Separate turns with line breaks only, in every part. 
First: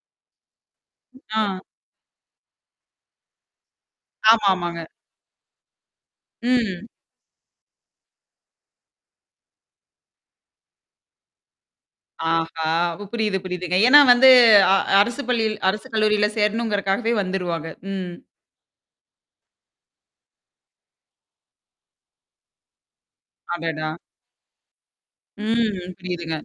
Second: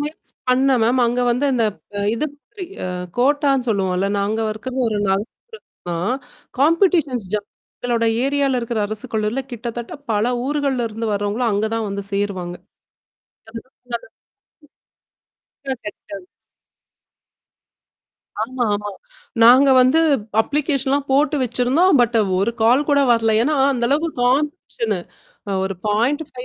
முயற்ச்சி பண்ணேன் மேம். அங்க வந்து
ஆ.
இந்த, இது ப் இப்டி அ கோட்டான்னு சொல்லுவோம்ல. நாங்க
ஆமா,
இருக்குறது
ஆமாங்க.
ஒரு [unintelligible] தான்.
ம்.
காம்பிடிஷன்ஸ் ஜாஸ்தி எங்களோட ஏரியால இருக்கிற அரசு கல்லூரியில கிட்டத்தட்ட பல ஊருகளிருந்து வரவங்களும் அங்க தான் வந்து சேருவாங்க.
ஆஹா! புரியுது, புரியுதுங்க. ஏன்னா வந்து, அ அரசு பள்ளியில் அரசு
[unintelligible]
கல்லூரியில சேரணும்ங்கறதுகாகவே வந்திருவாங்க. ம்.
ஆமா, ஆமா. நாங்க வந்து அப்ளிகேஷன்லாம் போட்டு வச்சிருந்தோம் பட் ஒரு கால் கூட வரல ஏன்னா அந்த
அடடா!
அளவுக்கு காம்படீஷனு ஒரு
ம்.
0.5
புரியுதுங்க.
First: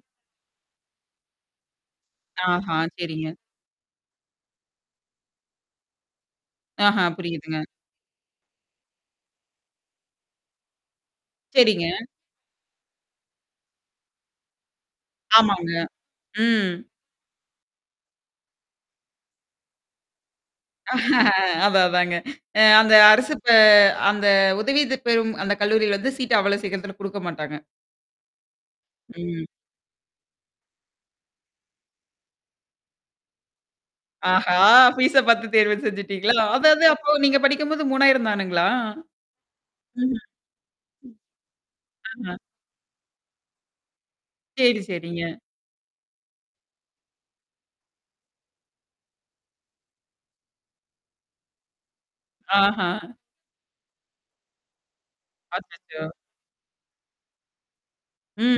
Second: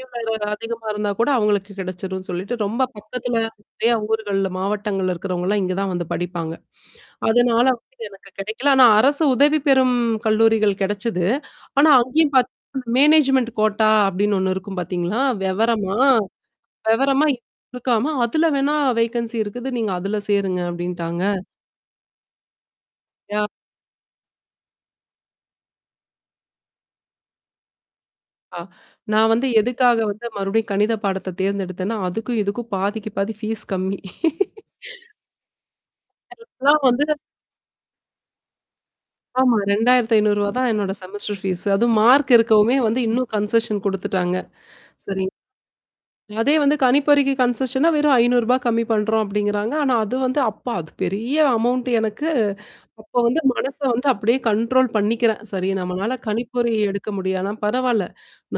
அதிகமா இருந்தா கூட அவங்களுக்கு கிடைச்சிரும்ன்னு சொல்லிட்டு,
ஆஹ,
ரொம்ப
சரிங்க.
பக்கத்தில நிறைய ஊர்கள்ல மாவட்டங்கள்ல் இருக்கிறவங்கலாம் இங்க தான் வந்து படிப்பாங்க.
ஆஹா
அதனால
புரியுதுங்க.
வந்துட்டு எனக்கு கிடைக்கல. ஆனா அரசு உதவி பெறும் கல்லூரிகள் கிடச்சிது.
சரிங்க.
ஆனா, அங்கயும் பார்த்தீங்கன்னா, மேனேஜ்மென்ட் கோட்டா அப்டின்னு ஒண்ணு இருக்கும் பார்த்தீங்களா?
ஆமாங்க.
விவரமா
ம்.
விவரமா இதுல குடுக்காம அதில வேணா வேக்கன்சி இருக்குது, நீங்க அதில சேருங்க அப்டின்ட்டாங்க.
அதான், அதான்ங்க. அ அந்த அரசு
யா
பே அந்த உதவி இது பெறும் அந்த கல்லூரியில வந்து சீட் அவ்வளவு சீக்கிரத்தில கொடுக்க மாட்டாங்க.
ஆ நான் வந்து
ம்.
எதுக்காக வந்து மறுபடியும் கணித பாடத்த தேர்ந்தெடுத்தேனா, அதுக்கும் இதுக்கும் பாதிக்கு பாதி, ஃபீஸ் கம்மி
ஆஹா பீஸ்ஸ பார்த்து தேர்வு செஞ்சுட்டீங்களா?
எல்லாம்
அதாது
வந்து
நீங்க படிக்கும்போது ரூ. 3,000 தானுங்கலா?
ஆமா
ம்.
ரெண்டாயிரத்து
ம்.
ஐநூறு ரூபாய் தான் என்னோட செமஸ்டர் ஃபீஸு அதுவும் மார்க்
அஹ.
இருக்கவுமே வந்து இன்னும் கன்செஷன் கொடுத்துட்டாங்க.
சரி,
சரி.
சரிங்க.
அதே வந்து கணிப்பொறிக்கு கன்சஷன்னா வெறும் ரூ. 500 கம்மி பண்றோம் அப்டிங்கிறாங்க. ஆனா அது வந்து, அப்போ அது பெரிய அமௌன்ட் எனக்கு.
ஆஹா!
அப்போ வந்து மனச வந்து அப்டியே கண்ட்ரோல் பண்ணிக்கிறேன். சரி
அச்சச்சோ.
நம்மளால கணிப்பொறி எடுக்க முடியாது ஆனா பரவால்ல,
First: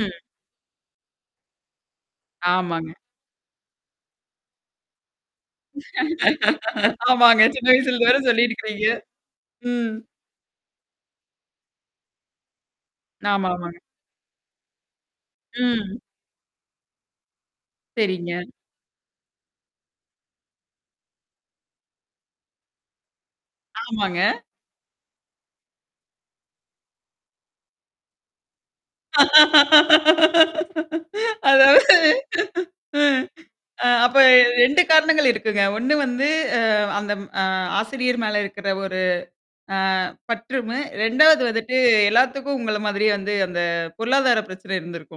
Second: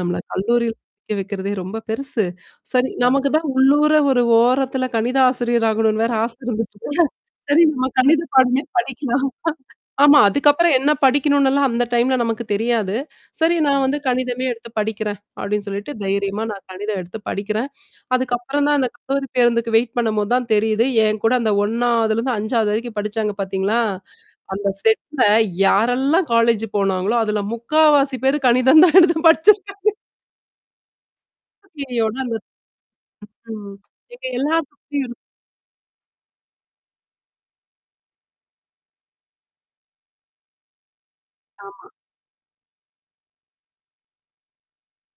நம்மள கல்லூரியில் படிக்க வைக்கிறதே ரொம்ப பெருசு. சரி
ஆமாங்க.
நமக்கு தான் உள்ளூற ஒரு ஓரத்தில கணித ஆசிரியர் ஆகணுன்னு வேறு ஆச இருந்துச்சுல்ல
ஆமாங்க
சரி
சின்ன
நம்ம
வயசுல இருந்து வர
கணித பாடமே
சொல்லிருக்கீங்க.
படிக்கலாம்.
ம்.
ஆமா. அதுக்கப்புறம் என்ன படிக்கணும்னுலாம் அந்த டைம்ல நமக்கு தெரியாது.
ஆமா,
சரி
ஆமாங்க.
நான் வந்து கணிதமே எடுத்து படிக்கிறேன் அப்டின்னு சொல்லிட்டு
ம்.
தைரியமா நான் கணிதம் எடுத்து படிக்கிறேன்
சரிங்க.
அதுக்கப்புறம் தான் அந்த கல்லூரி பேருந்துக்கு வெயிட் பண்ணும்போது தான் தெரியுது, என்கூட அந்த 1வதுலருந்து 5வது வரைக்கும் படிச்சாங்க பார்த்தீங்களா?
ஆமாங்க.
அந்த செட்ல யாரெல்லாம் காலேஜ் போனாங்களோ, அதில 3/4வாசி பேர் கணிதம் தான் எடுத்து படிச்சிருக்காங்க.
அதாது
ஐஐயோனு அந்த
ம்.
ம். ம்.
அ அப்போ
எங்க எல்லாருக்கும்
2
இருக்குமே ஒரு
காரணங்கள் இருக்குங்க. 1 வந்து அ அந்த ம் அ ஆசிரியர் மேல இருக்கிற ஒரு ஆ பற்றும் 2வது வந்துட்டு
ஆமா.
எல்லாத்துக்கும் உங்கள மாரியே வந்து அந்த பொருளாதார பிரச்சனை இருந்திருக்கும்.